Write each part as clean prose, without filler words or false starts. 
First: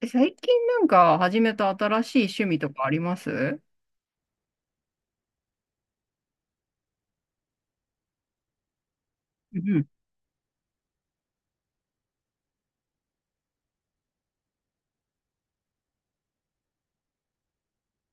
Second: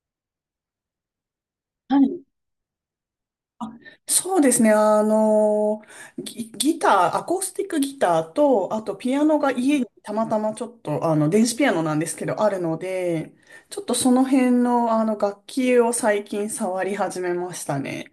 え、最近始めたは新しいい。趣味とかあります？うあ、そうですね。ギター、アコースティックギターと、あとピアノが家ん。にたまたまちょっと、電子ピアノなんですけど、あるので、ちょっとその辺の、楽器を最近触り始めましたね。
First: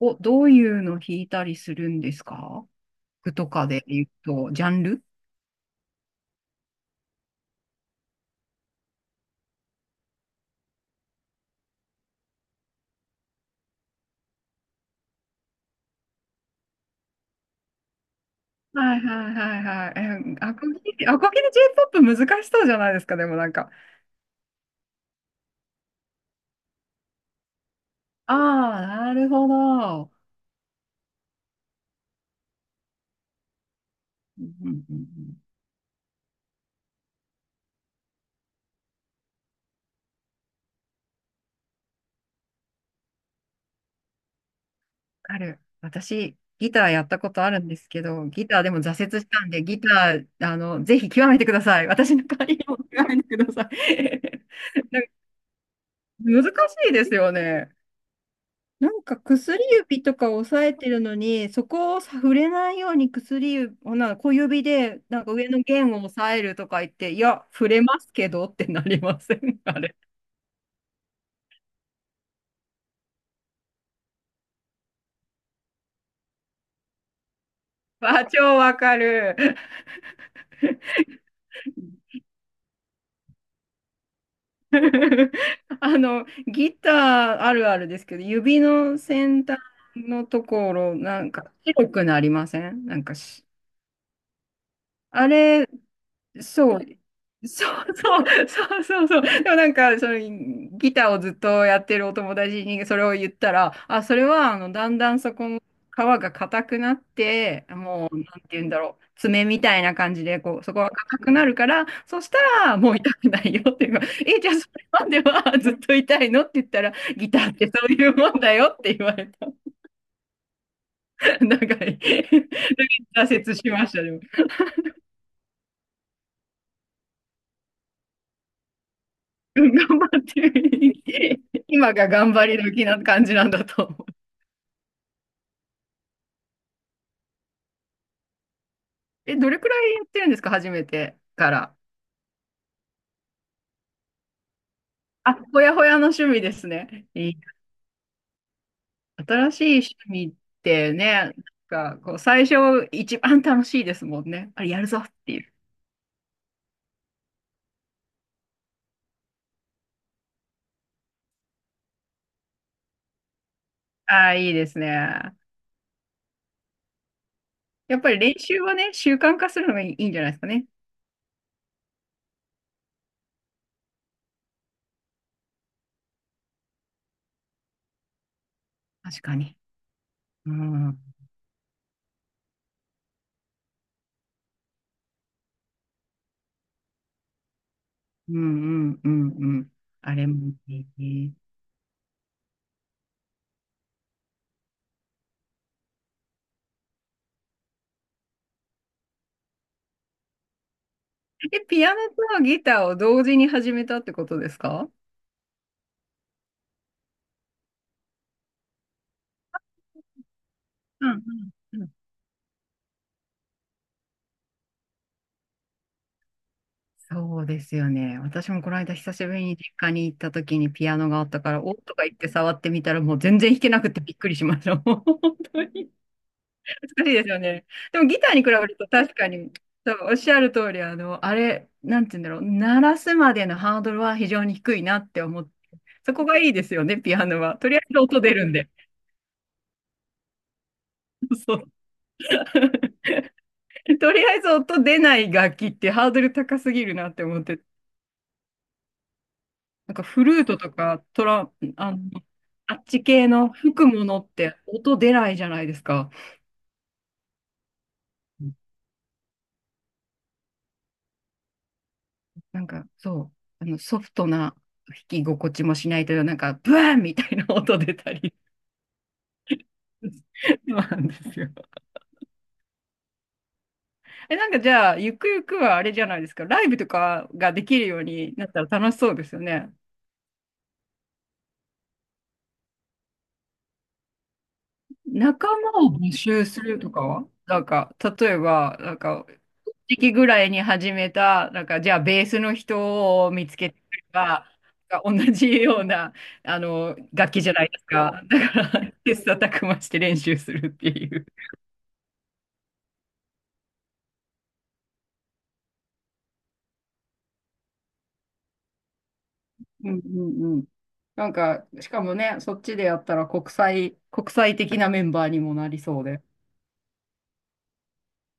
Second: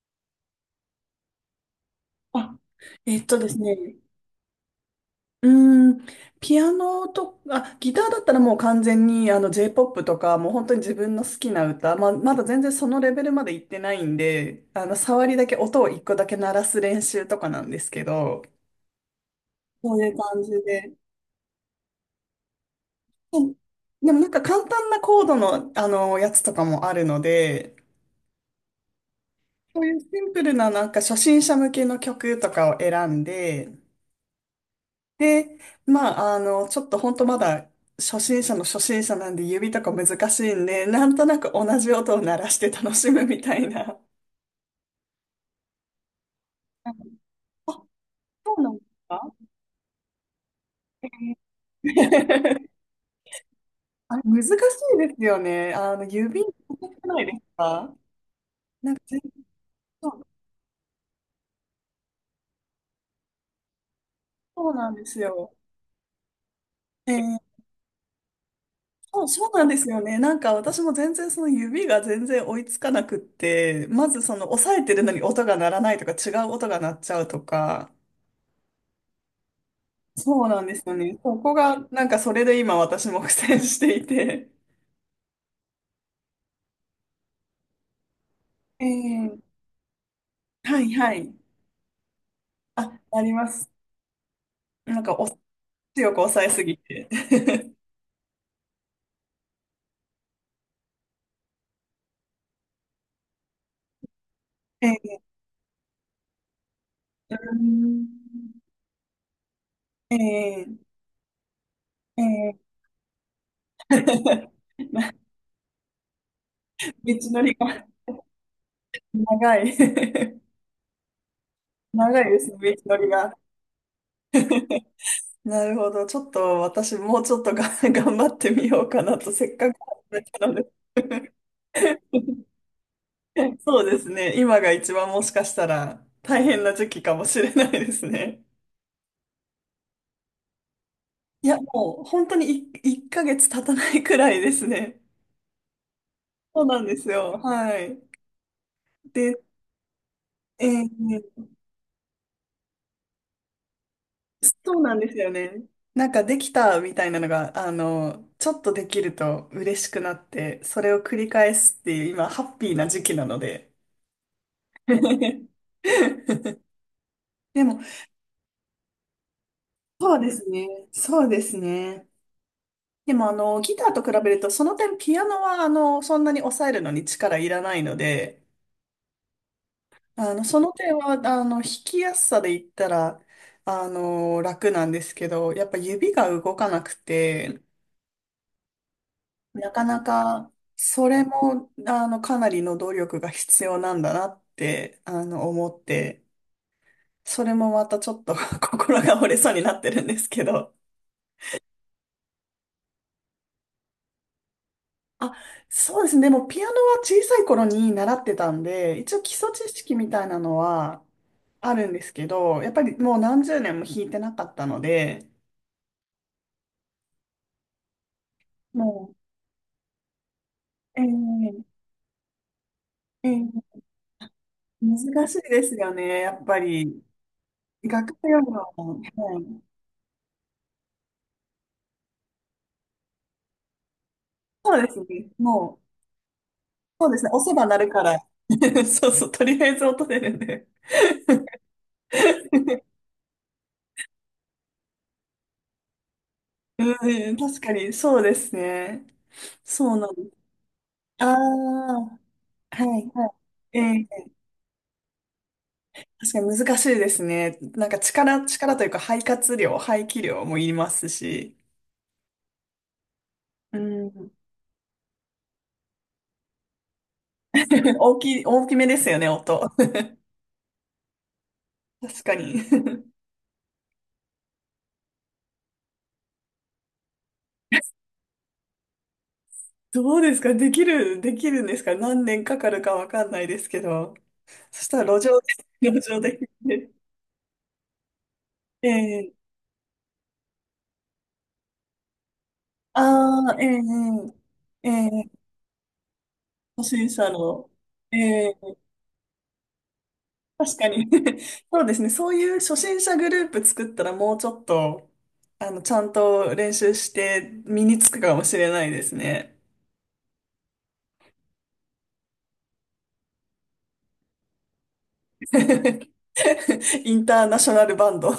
お、どういうの弾いたりするんですあか？えっ服とでとすかでね、言うと、ジャンル？うーん、ピアノと、あ、ギターだったらもう完全にJ-POP とか、もう本当に自分の好きな歌、まだ全然そのレベルまで行ってないんで、触りだけ、音を一個だけ鳴らす練習とかなんですけど、はいはいはいそういうはい。え、感じアコで。ギ、アコギで J-POP 難しそうじゃないですか、でもうなんん。か。でもなんか簡単なコードの、やつとかもあるので、ああ、なるほそういうシど。ンプルななんか初心者向けの曲とかを選んで、うんうんうんうん。で、ちょっと本当まだ初心者の初心者なんで指とか難しいんで、なんとなく同じ音を鳴らして楽しむみたいな。ある。私、ギターやったことあるんあ、ですけど、ギそタうーなでんもです挫折しか？ たんで、ギター、あの、ぜひ極めてください。私の代わりにも極めてくださあい。れ、難しい なんかですよね。指、難し難いしでくすないよですね。か？ななんかんか全然、薬指そとうか押さえてるのに、そこを触れないように薬指、ほな小指そうなんでですなんか上よ。の弦を押さえるとか言っえて、いーや、触れますけどってなりまそう、せそうん？ な んであすれ。よね。なんか私も全然その指が全然追いつかなくって、まずその押さえてるのに音が鳴らないとか違う音が鳴っちゃうとか、あ、超わかる。そうなんですよね。そこが、なんかそれで今私も苦戦していて。あの、ギターあるあるですけど、指えの先端え。のとこはいろ、はなんい。か白くなりません？なあ、んかありし、ます。なんかお、あれ、強く抑えすぎそう。て。そ うそうそうそうそう。でもなんか、そのギターをずっとやってるお友達にそれを言ったら、あ、それはだんだええんそこの皮が硬くなって、もう、なんて言うんだろう、爪みたいな感じで、こう、えそこえが硬くなるから、そえしたえ。 らもう痛くないよっていうか、え、じゃあそ れまではずっと痛いの？って言ったら、道ギタのーりっがてそういうもんだよって言われた。長い。 なんか、長いです挫ね、道のりが。折しましたね。なるほど。ちょっと私もうちょっとが 頑張ってみようかなと、せっうかん、く頑張始めってたので。 る。今が 頑張り時な感じなん だそとう思ですう。ね。今が一番もしかしたら大変な時期かもしれないですね。え、どれくらいやってるんですか、初めていかや、ら？もう本当に1ヶ月経たないくらいですね。あ、ほやほやの趣味でそうすなんでね。すいよ。い、はい。で、新しい趣味っえてね、ーなんかこう最初一番楽しいですもんね。あれそやうるなんぞでっすよていう。ね。なんかできたみたいなのが、ちょっとできると嬉しくなって、それを繰り返すっていう今、ハッピーな時期なので。ああ、いいです ね。でも、やっぱり練習はね、習慣化するのがいいんそじうゃなでいですかすね。ね。そうですね。でもギターと比べると、その点ピアノはそんなに抑えるのに力いらないので、確かに。うそのん、う点ん、は、弾きやすさで言ったら、楽なんですけど、やっぱ指が動かなくて、うん、うん、うなん。かなあれか、もいそれい。も、かなりの努力が必要なんだなって、思って、それもまたちょっと 心が折れそうになってるんですけど。え、ピアノとギターを同時に始めたってことですか？あ、そうですね。でも、ピアノは小さい頃に習ってたんで、一応基礎知識みたいなのはうんあうんうるん。んですけど、やっぱりもう何十年も弾いてなかったので、そうですよね。私もこの間久もしぶりに実家に行った時にピアう、ノがあったから、おっとか言って触ってみたらもうえ全ー然弾けなくてびっくりしました。もう難本しいで当すによね。やっぱり、難しいですよね。でも楽譜ギター読に比むべのるとも、確かはに、い。そうおっしゃる通り、あの、あれ、なんて言うんだろう、鳴らすまでのハードルは非常に低そういですなってね。思って、もう、そこがいいですよね、そうピですアね。ノ押せは。ばとり鳴あえるずから。音出るんで。そうそう。とりあえず音出るんで。そう。とりあえず音出ない楽器ってハードル高すぎるなってうん、思っ確て、かに、そうですね。なそんうかなんでフす。ルートとかトああ、ラ、あの、はあっちい、は系の吹い。くものって音出ないじゃないですか。確かに難しいですね。なんかうん、力というか肺活量、排気量もいりますし。なんかそう、あうのソフトん。な弾き心地もしないという、なんかブワーンみたいな音出 たり。大きめですよね、音。そうなんですよ。確かに。え、なんかじゃあ、ゆくゆくはあれじゃないですか、ライブとかができるようになったら楽しそうですよね。どうですかできるんですか？何年かかるかわかんないですけど。そしたら路上仲で、間を 路募上で聞集すいるて。とかはなんか、例えば、えなんかえ。時期ぐらいに始めた、なんか、じゃあ、ベースの人を見ああつー、けてくれええば、えなんかえ同ええ。じような、あ初の、心者楽器じゃないの、ですか。えだえ。から、切磋琢磨して練習するっ確かていに。 う。そうですね。そういう初心者グループ作ったらもうちょっと、ちゃんと練習して身につくかもしれないですね。うんうんうん。なんか、しかもね、そっちでやったら国際、国際的なメンバーに もなりそうで。インターナショナルバンド。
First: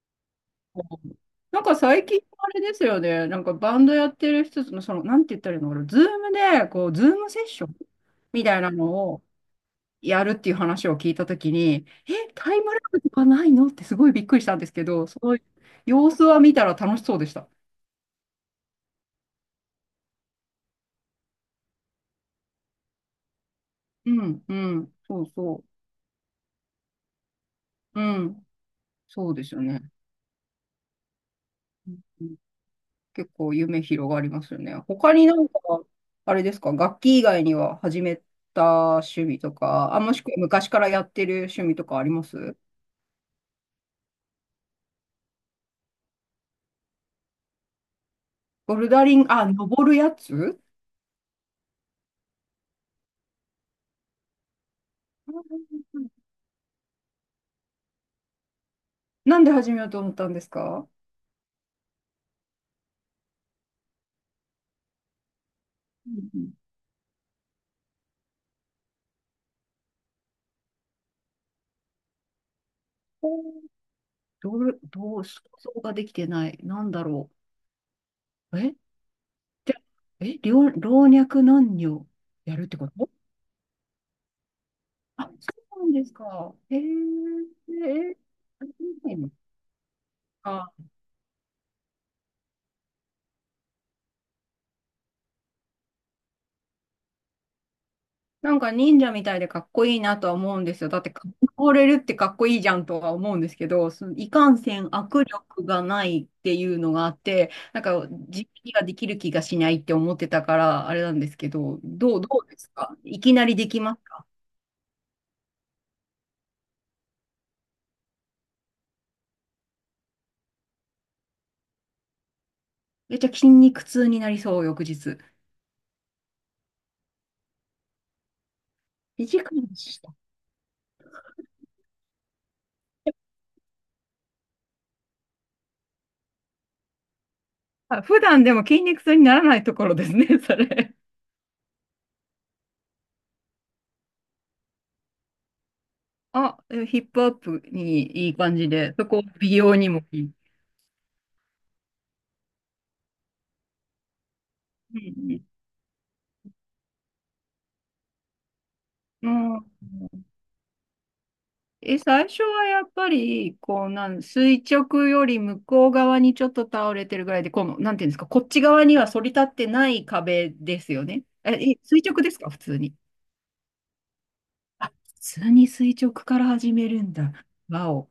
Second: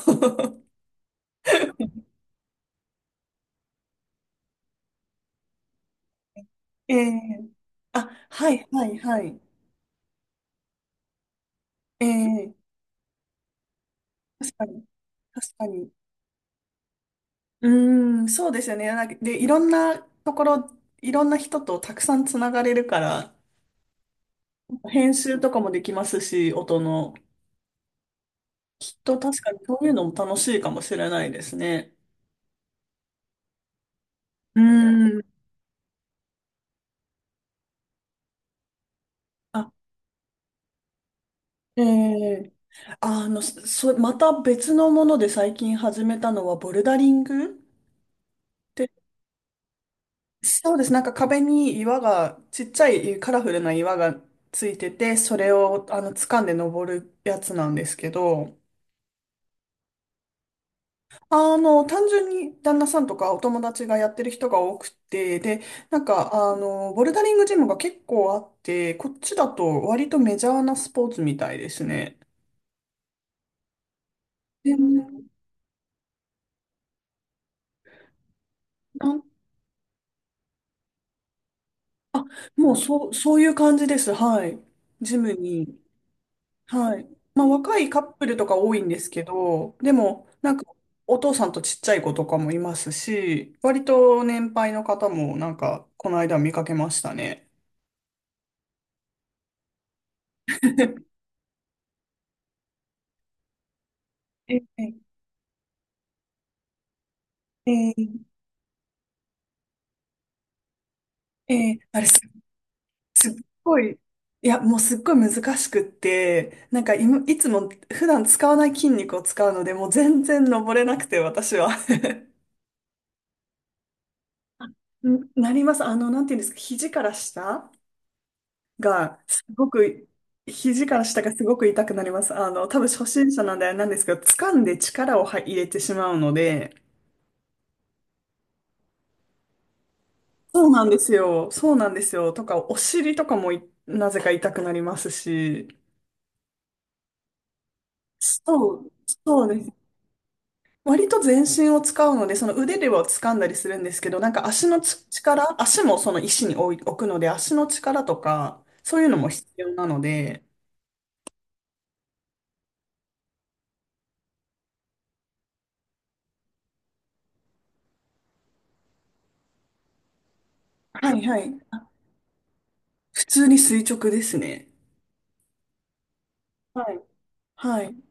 うん。なんか最近あれですよね、なんかバンドやってる人の、その、なんて言ったらいいのかな、ズームで、こ う、えズームセえ、ッションあ、みはたいい、なはい、のはをい。やるっていう話を聞いたときに、ええ、タイえ、ムラグとかないの？ってすごいびっくりした確んかですに、けど、その確かに。様子は見たら楽しそうでした。うーん、そうですよね。なんかで、いろんなところ、いろんな人とたくさんつながれるから、うん、うん、編そう集とかそもできますし、音の。う。うん、きっとそう確でかすによそね。ういうのも楽しいかもしれないですうね。ん、結構夢広がりますうよーね。他ん。になんか、あれですか、楽器以外には始めた趣味とあ、か、あ、もしくは昔からやってる趣味えとかありまえ、す？あの、そ、そまた別のもので最近始めたのはボルダリングっボルて。ダリング、あ、登るやつ？うん。そうです。なんか壁に岩が、ちっちゃいカラフルな岩がついてて、それをあの掴んで登るやつなんですけど、なんで始めようと思ったんですか？単純に旦那さんとかお友達がやってる人が多くて、で、なんか、ボルダリングジムが結構あって、こっちだと割とメジャーなスポーツみたいですね。うん。どう、どう、で想像ができてない。なんだろう。え、なんじゃ、え、老若男女やるっもてうこと？そういう感じです。はい。ジあ、そムに。うなんですか。へえ、えはい。まあ若いカッー、プルとか多いんですけど、でもなんあ、かお父さんとちっちゃい子とかもいますし、割と年配の方もなんかこの間見かけましたね。なんか忍者みたいでかっこいいなとは思うんですよ。だって、か倒れるってかっこいいじゃんとは思うんですけど、そのいかんえせんー、握力がないっていうのがあって、えなんかー、実技ができる気がしないって思ってたから、あれなんですけえど、あれどす、う、どうですか、いすっきなりでごきまい、す？いや、もうすっごい難しくって、なんかいつも普段使わない筋肉を使うので、もう全然登れなくて私は。めっちゃ筋肉痛になりそう、翌 日。んなります。なんていうんですか、が、2かす間ごでしく、た。肘から下がすごく痛くなります。多分初心者なんであれなんですけど、掴んで力を入れてしまうので、あ、普段でも筋肉痛にならないところですね、そそうなんれ。ですよ。そうなんですよ。とか、お尻とかもなぜか痛くなりますし、あ、でもヒップアップにいい感じそう、で、そこそう美です。容にもいい。割と全身を使うので、その腕では掴んだりするんですけど、なんか足もその石に置くので、足の力とか、そういうのもう必ん、う要なん。ので、え、最初はやっぱり、こう、なん、垂直より向こう側にちょっと倒れてるぐらいで、この、なんていうんですか、こっち側には反り立ってない壁ですよはいね。はえ、い。え、垂直ですか、普通に？普通に垂直ですね。あ、普通に垂直から始はめい。るんだ。はわい。お。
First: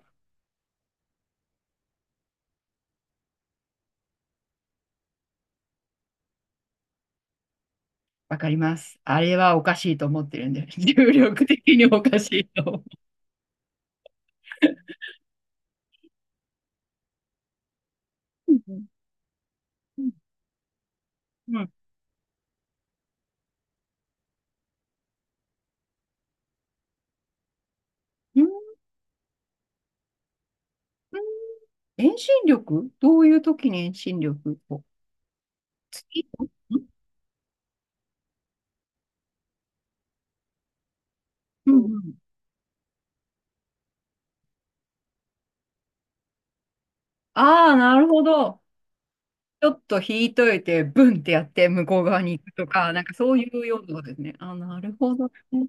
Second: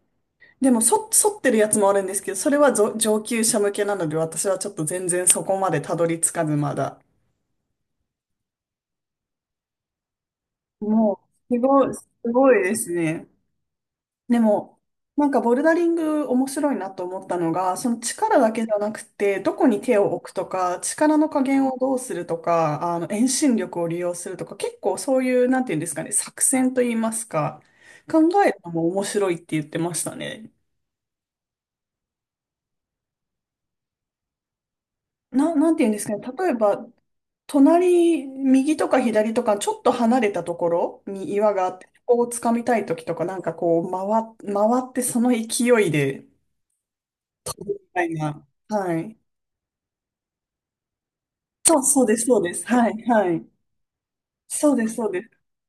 でも、剃ってるやつもあるんですけど、それは上級者向けなので、私はちょっと全然そこまでたどり着かず、まだ。わかります。あれはおかしいと思ってるんで、重も力う、的におすかしいごといで思う。すね。でも、なんかボルダリング面白いなと思ったのが、その力だうけじゃんなくて、どこに手を置くとか、力の加う減んをどうするとか、遠心力を利用するとか、結構そういう、なんていうんですかね、作戦といいますか、考うん、えるのも面白いって言ってましたね。うん、遠心力？どういう時に遠心力を？なんて言うんですかね。月、例えば、隣、右とか左とか、ちょっと離れたところに岩があうっんて、うん。ここを掴みたいときとか、なんかこう、回ってその勢いで、あみあ、なたるいほな。ど。はい。ちょっと引いといて、ブンってやって向こそううで側す、にそう行くです。とはか、ない、んかはそうい。いうようなことですね。あ、そうなです、るそうほでどす。ね。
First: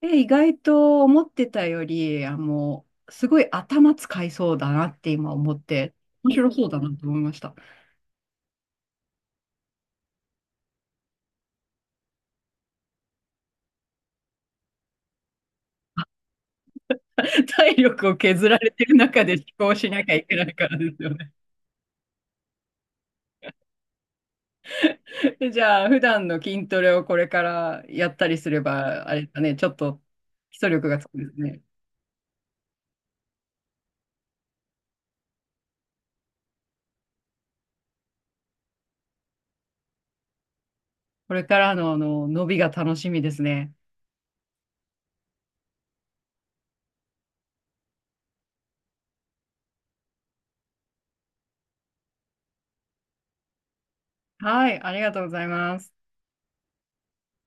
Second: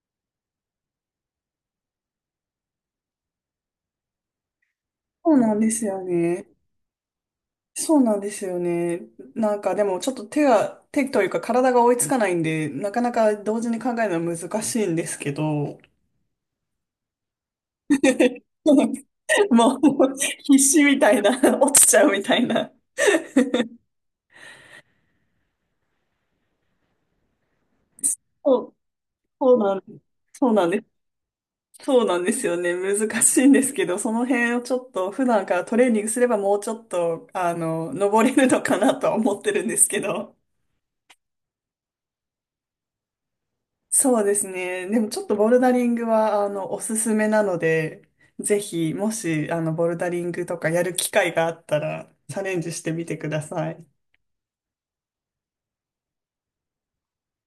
え、意外と思ってたより、あの、すごい頭使いそうだなってそ今う思なんっですて、よ面ね。白そうだなと思いました。そうなんですよね。なんかでもちょっと手というか体が追いつかないんで、なかなか同時に考えるのは難しいんですけど。体力を削ら れてる中で思考もう しなきゃ いけない必から死でみすたよいな、ね。落ちちゃうみたいな。で、じゃあ、普段の筋トレをこれからやったりすそれう、ば、あれだね、そうちょなっんでとす。そう基なん礎です。力がつくんですね。そうなんですよね。難しいんですけど、その辺をちょっと普段からトレーニングすればもうちょっと、登れるのかなとは思ってるんですけど。これからの、あの伸びが楽しみですね。そうですね。でもちょっとボルダリングは、おすすめなので、ぜひ、もし、ボルダリングとかやる機会があったら、チャレンジしてみてください。はい、ありがとうございます。